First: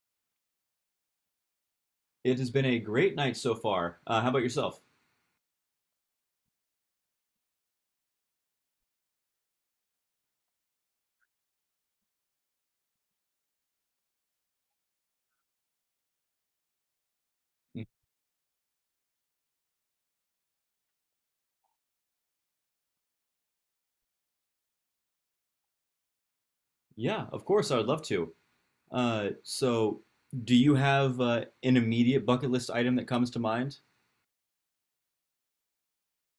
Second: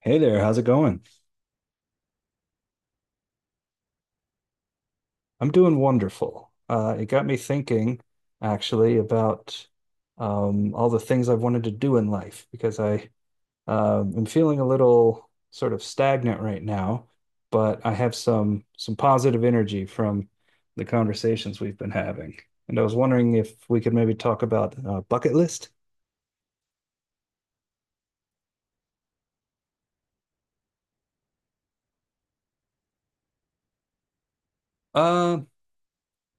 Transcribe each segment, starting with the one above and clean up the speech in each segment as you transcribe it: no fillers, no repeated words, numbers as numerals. Hey there, how's it going? It has been a great night so far. How about yourself? I'm doing wonderful. It got me thinking, actually, about all the things I've wanted to do in life because I am feeling a little sort of stagnant right now, but I have some positive energy from the conversations we've been having, and I was wondering if we could maybe talk about bucket list. Yeah, of course, I would love to. So, do you have an immediate bucket list item that comes to mind? Uh,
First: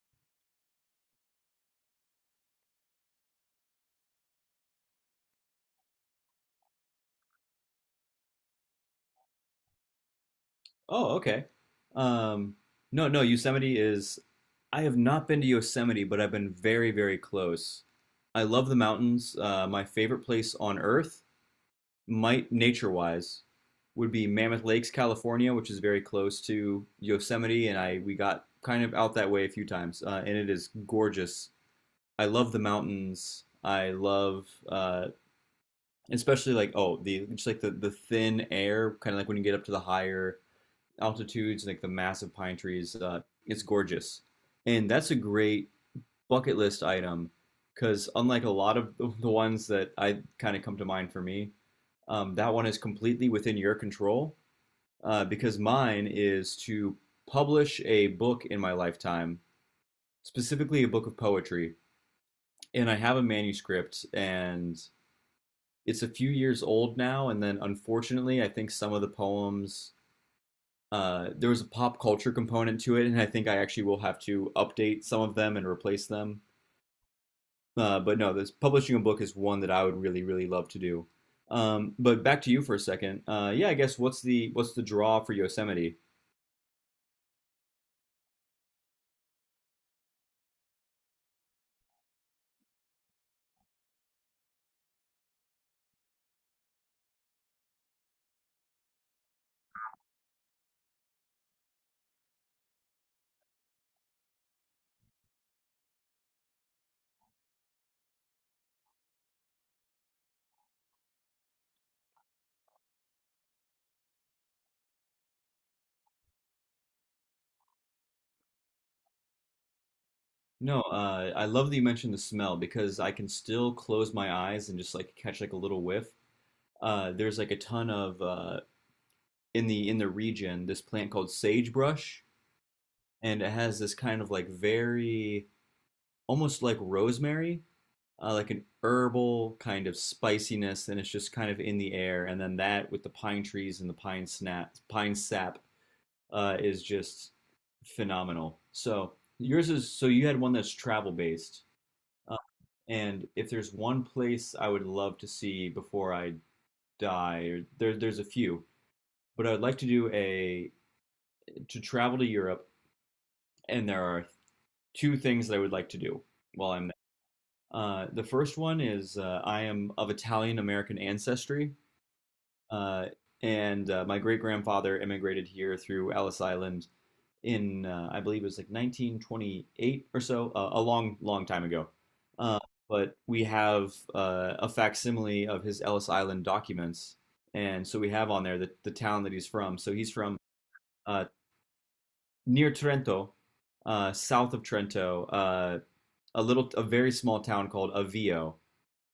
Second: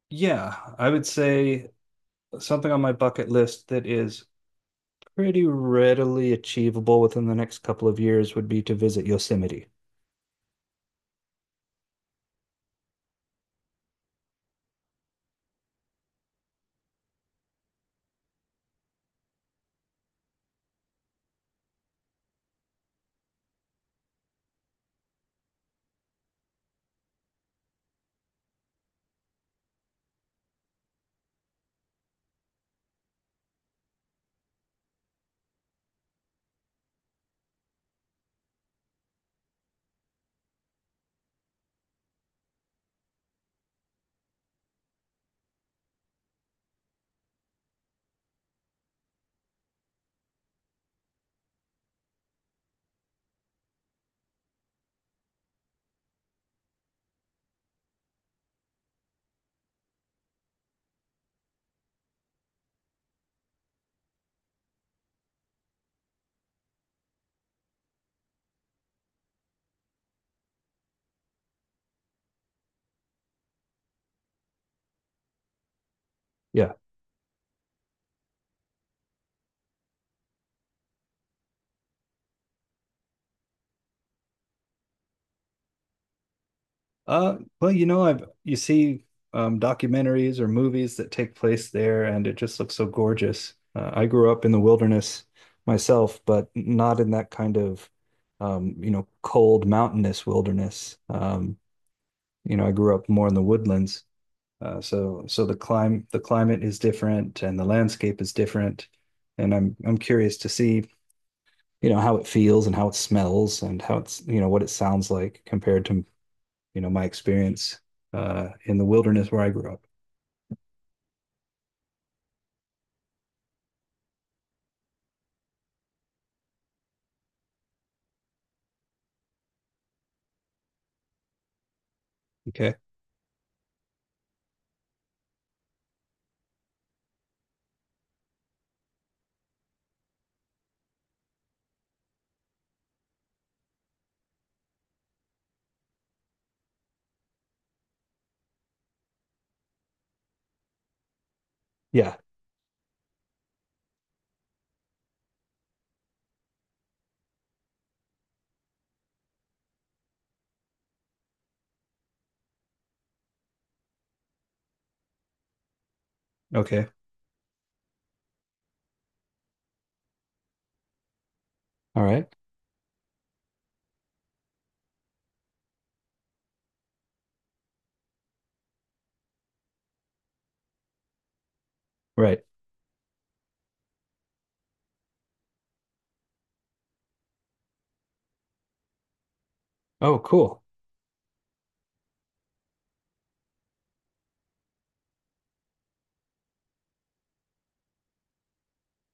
yeah, I would say something on my bucket list that is pretty readily achievable within the next couple of years would be to visit Yosemite. Oh, okay. Um, no, no, Yosemite is. I have not been to Yosemite, but I've been very, very close. I love the mountains. My favorite place on earth, might nature-wise, would be Mammoth Lakes, California, which is very close to Yosemite, and I we got kind of out that way a few times, and it is gorgeous. I love the mountains. I love, especially like oh the just like the thin air, kind of like when you get up to the higher altitudes, like the massive pine trees. It's gorgeous, and that's a great bucket list item because unlike a lot of the ones that I kind of come to mind for me, that one is completely within your control. Because mine is to publish a book in my lifetime, specifically a book of poetry, and I have a manuscript, and it's a few years old now, and then unfortunately, I think some of the poems there was a pop culture component to it, and I think I actually will have to update some of them and replace them. Yeah. But no, this publishing a book is one that I would really, really love to do. But back to you for a second. Yeah, I guess what's the draw for Yosemite? Well, you know, I've you see documentaries or movies that take place there, and it just looks so gorgeous. I grew up in the wilderness myself, but not in that kind of you know, cold mountainous wilderness. You know, I grew up more in the woodlands. So the climb the climate is different and the landscape is different. And I'm curious to see, you know, how it feels and how it smells and how it's, you know, what it sounds like compared to, you know, my experience in the wilderness where I grew up. No, I love that you mentioned the smell because I can still close my eyes and just like catch like a little whiff. There's like a ton of in the region this plant called sagebrush Okay. and it has this kind of like very almost like rosemary, like an herbal kind of spiciness, and it's just kind of in the air. And then that with the pine trees and the pine snap, pine sap, is just phenomenal. So yours is so you had one that's travel based, Yeah. uh, and if there's one place I would love to see before I die, or there's a few, but I would like to do a to travel to Europe, and there are two things that I would like to do while Okay. I'm the first one is I am of Italian American ancestry, All right. uh, and my great grandfather immigrated here through Ellis Island in, I believe it was like 1928 or so, a long, long time ago. Right. Uh, but we have a facsimile of his Ellis Island documents, and so we have on there the town that he's from. So he's Oh, from cool. uh, near Trento, south of Trento, a very small town called Avio,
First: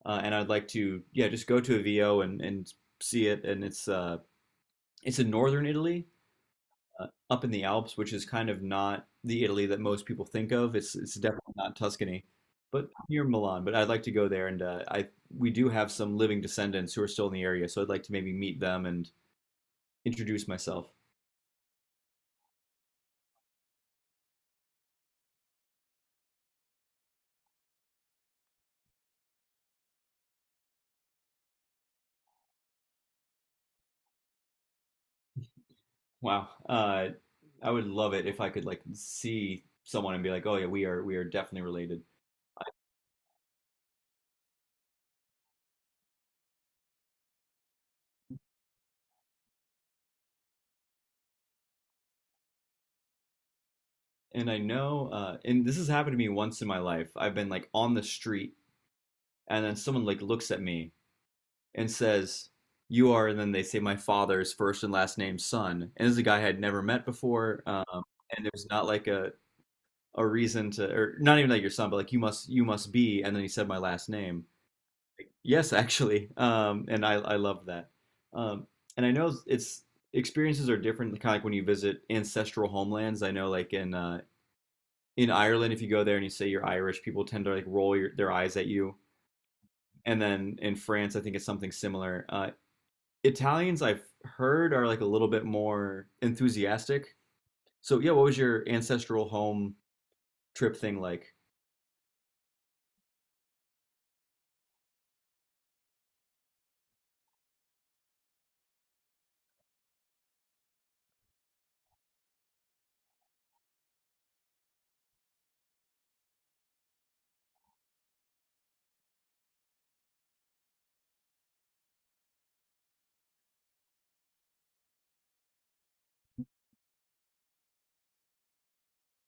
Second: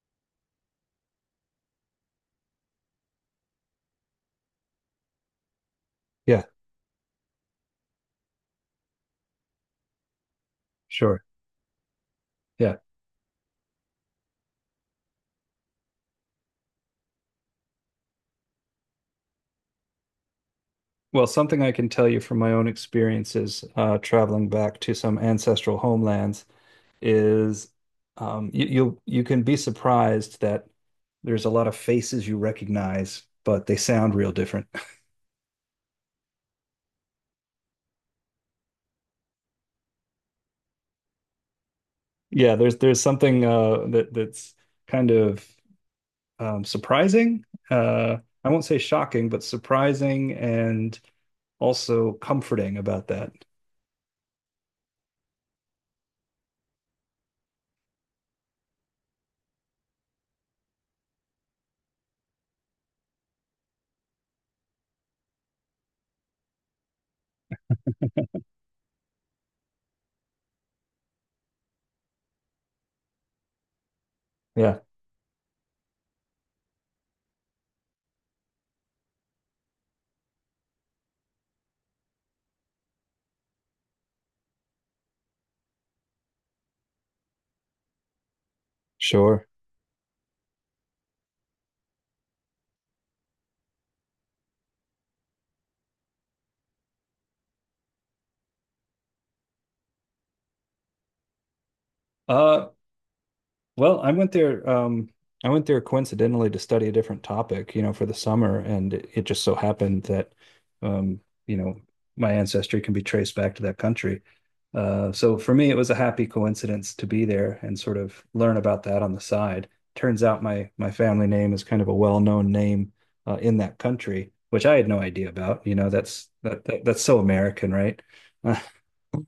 and I'd like to yeah just go to a VO and see it. And it's in northern Italy, Yeah, up in the Alps, which is kind of not the Italy that most people think of. It's sure. definitely not Tuscany, Yeah. but near Milan. But I'd like to go there, and I we do have some living descendants who are still in the area, so I'd like to maybe meet them and introduce myself. Well, something I can tell you from my own experiences traveling back to some ancestral homelands is you'll you can be surprised that there's a lot of faces you recognize, but they sound real different. Wow, I would love it if I could like see someone and be like, oh yeah, we are definitely related. Yeah, there's something that's kind of surprising. Uh, I won't say shocking, but surprising and also comforting about that. And I know, and this has happened to me once in my life. I've been like on the street and then someone like looks at me and says, "You are," and then they say my father's first and last name, son, and this is a guy I had never met before, and there's not like a reason to, or not even like your son, but like you must be, and then he said my last name. Yeah, Yes, actually, and I love that, um, and I know it's experiences are different, kind of like when you visit ancestral homelands. I know like in Ireland, if you go there and you say you're Irish, people tend to like roll their eyes at you. sure. And then in France, I think it's something similar. Italians I've heard are like a little bit more enthusiastic. So yeah, what was your ancestral home trip thing like? Uh, well, I went there coincidentally to study a different topic, you know, for the summer, and it just so happened that, um, you know, my ancestry can be traced back to that country. So for me, it was a happy coincidence to be there and sort of learn about that on the side. Turns out my family name is kind of a well-known name in that country, which I had no idea about. You know, that's that, that that's so American, right?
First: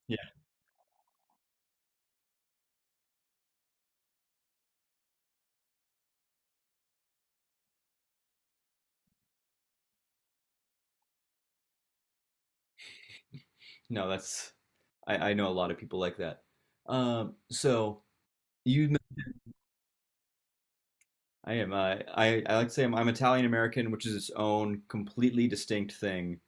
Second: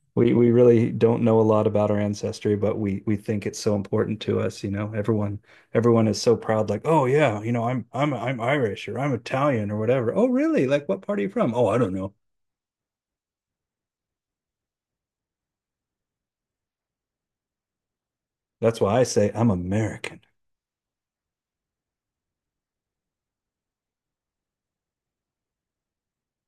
Yeah, We really don't know a lot about our ancestry, but we think it's so important to us, you know. Everyone is so proud, like, oh yeah, you know, I'm Irish or I'm Italian or whatever. Oh really? Like what part are you from? Oh, I don't know. no, that's I know a lot of people like that. So That's you, why I say I'm American. I am I like to say I'm Italian American, which is its own completely distinct thing,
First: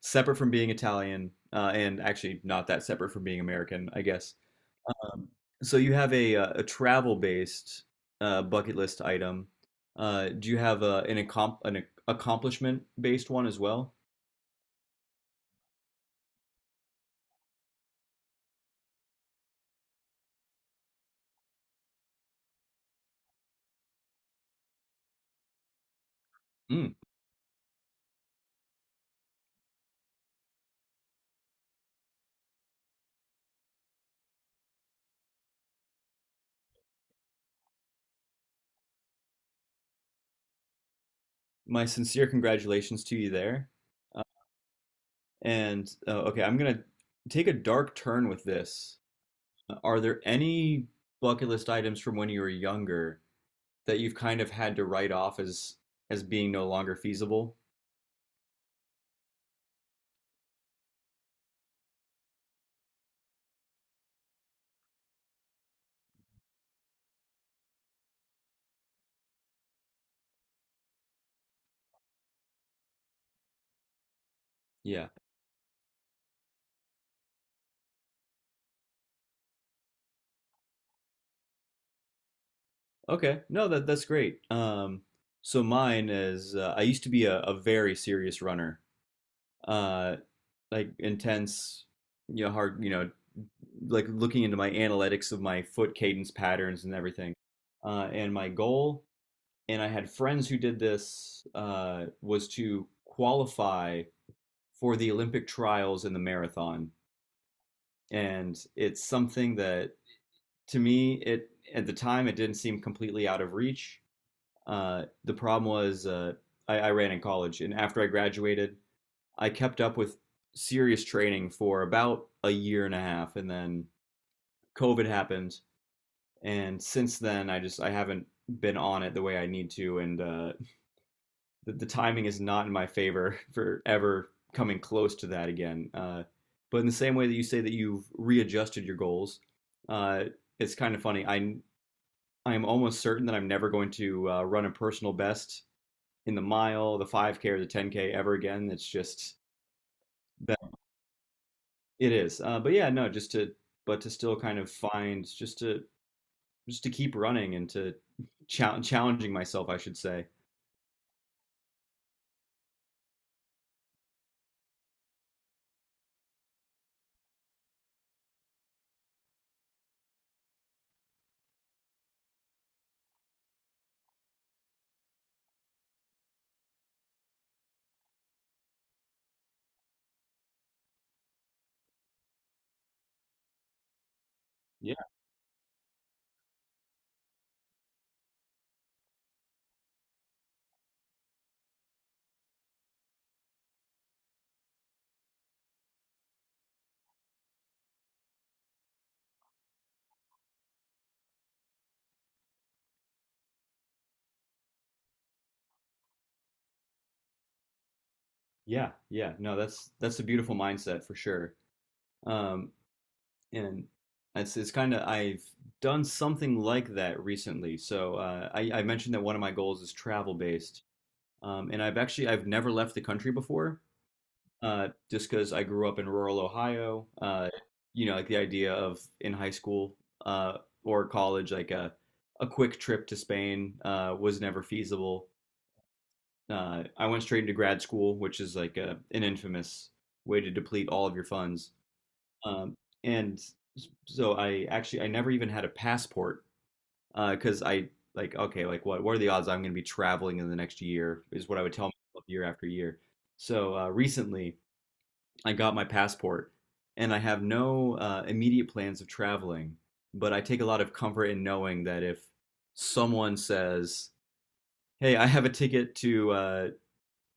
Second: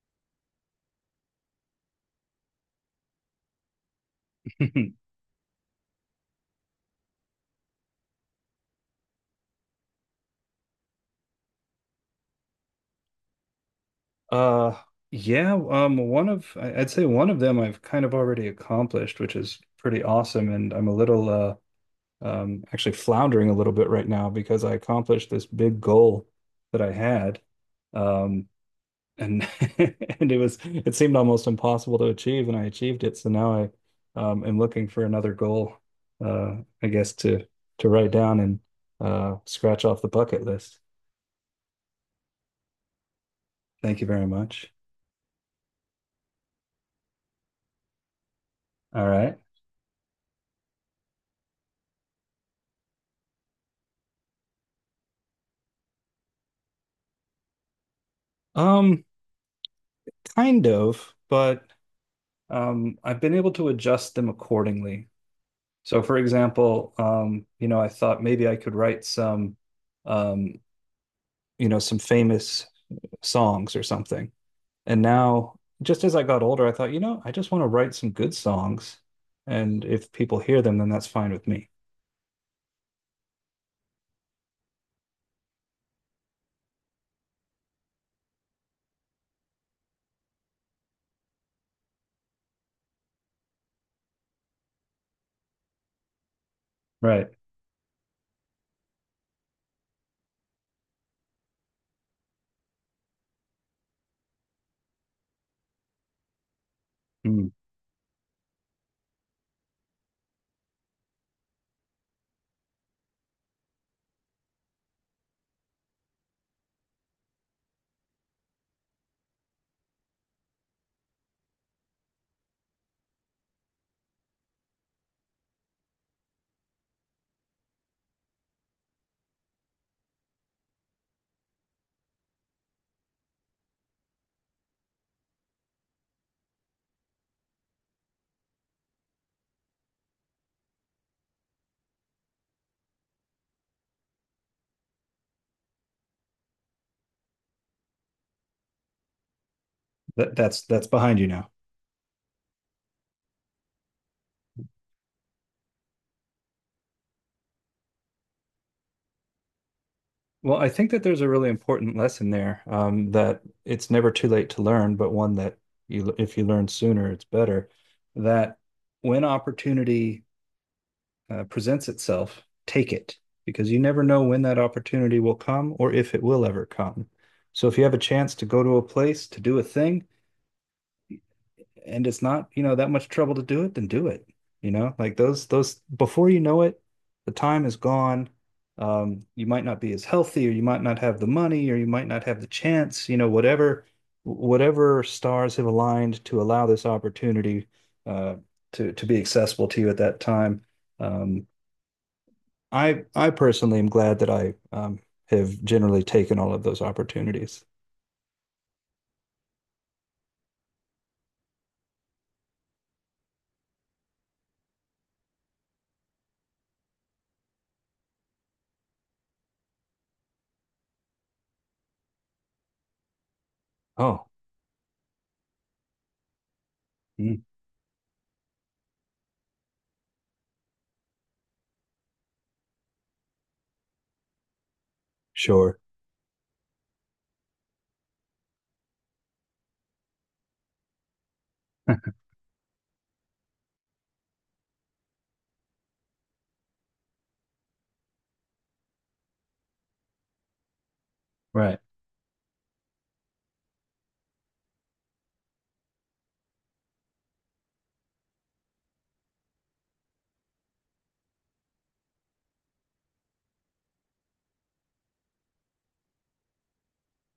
separate from being Italian, and actually not that separate from being American, I guess. Um, so you have a travel based bucket list item. Do you have an accom an accomplishment based one as well? Uh yeah, one of would say one of them I've kind of already accomplished, which is pretty awesome. And I'm a little actually floundering a little bit right now because I accomplished this big goal that I Mm. had. Um and and it was it seemed almost impossible to achieve and I achieved it, so now I am looking for another goal, uh I guess, to write down and scratch off the bucket list. My sincere congratulations to you there. Thank you Uh, very much. and okay, I'm gonna take a dark turn with this. All right. Are there any bucket list items from when you were younger that you've kind of had to write off as being no longer feasible? um Kind of, but I've been able to adjust them accordingly. So for example, you know, I thought maybe I could write some, um you know, some famous songs or something. And Yeah. now, just as I got older, I thought, you know, I just want to write some good songs. And if people hear them, then that's fine with me. Okay. No, that's great. So mine is I used to be a very serious runner. Uh, like intense, you know, hard, you know, like looking into my analytics of my foot cadence patterns and Right. everything. And my goal, and I had friends who did this, was to qualify for the Olympic trials in the marathon. Mm. And it's something that to me, it at the time it didn't seem completely out of reach. The problem was I ran in college, and after I graduated, I kept up with serious training for about a year and a half, and then COVID happened, and since then I just I haven't been on it the way I need to, and the timing is not in my favor for ever coming close to that again. But in the same way that you say that you've readjusted your goals, uh, it's kind of funny. I am almost certain that I'm never going to run a personal best in the mile, the 5K or the 10K ever again. It's just That, that that's that's behind you now. it is. But yeah, no, just to but to still kind of find just to keep running and to challenging myself, I should say. Well, I think that there's a really important lesson there, that it's never too late to learn, but one that you, if you learn sooner, it's better. That when opportunity presents itself, take it because you never know when that opportunity will come or if it will ever come. So if you have a chance to go to a place to do a thing, and it's not, you know, that much trouble to do it, then do it. You know, Yeah, like those, before you know it, the time is gone. You might not be as healthy, or you might not have the money, or you might not have the chance. You know, whatever stars have aligned to allow this opportunity uh, to be accessible to you at that time. Um, I personally am glad that I have generally taken all of those opportunities. Yeah. No, that's a beautiful mindset for sure. Um, and it's kind of I've done something like that recently. So I mentioned that one of my goals is travel based, and I've actually I've never left the country before. Oh, Uh, just because I grew up in rural Ohio. mm, You know, like the idea of in high school uh, or college, like a quick trip to Spain was never feasible. sure. I went straight into grad school, which is like an infamous way to deplete all of your funds. Um, and so I actually I never even had a passport because I like okay like what are the odds I'm going to be traveling in the next year is what I would Right. tell myself year after year. So recently. I got my passport, and I have no immediate plans of traveling, but I take a lot of comfort in knowing that if someone says, "Hey, I have a ticket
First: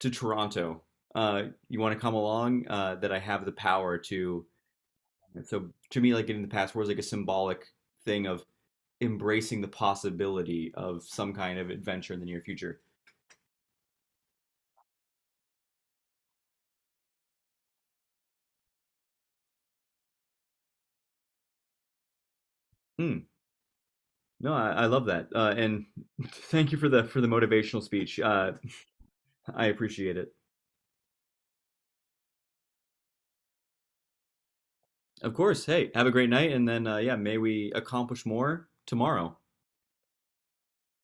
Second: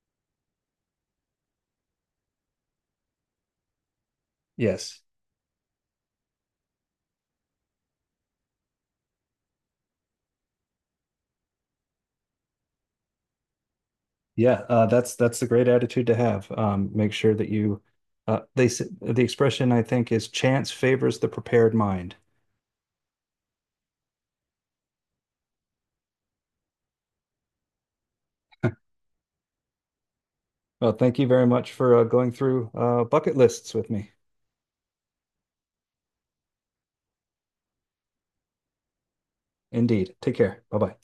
to Toronto. You want to come along?" That I have the power to. Yes. And so to me, like getting the passport is like a symbolic thing of embracing the possibility of some kind of adventure in the near future. Yeah, that's a great attitude to have. Make sure that you, the expression I think is chance favors the prepared mind. Hmm. No, I love that, and thank you for the motivational speech. I appreciate it. Well, thank you very much for going through bucket lists with me. Of course. Hey, have a great night, and then yeah, may we accomplish more tomorrow. Indeed. Take care. Bye bye.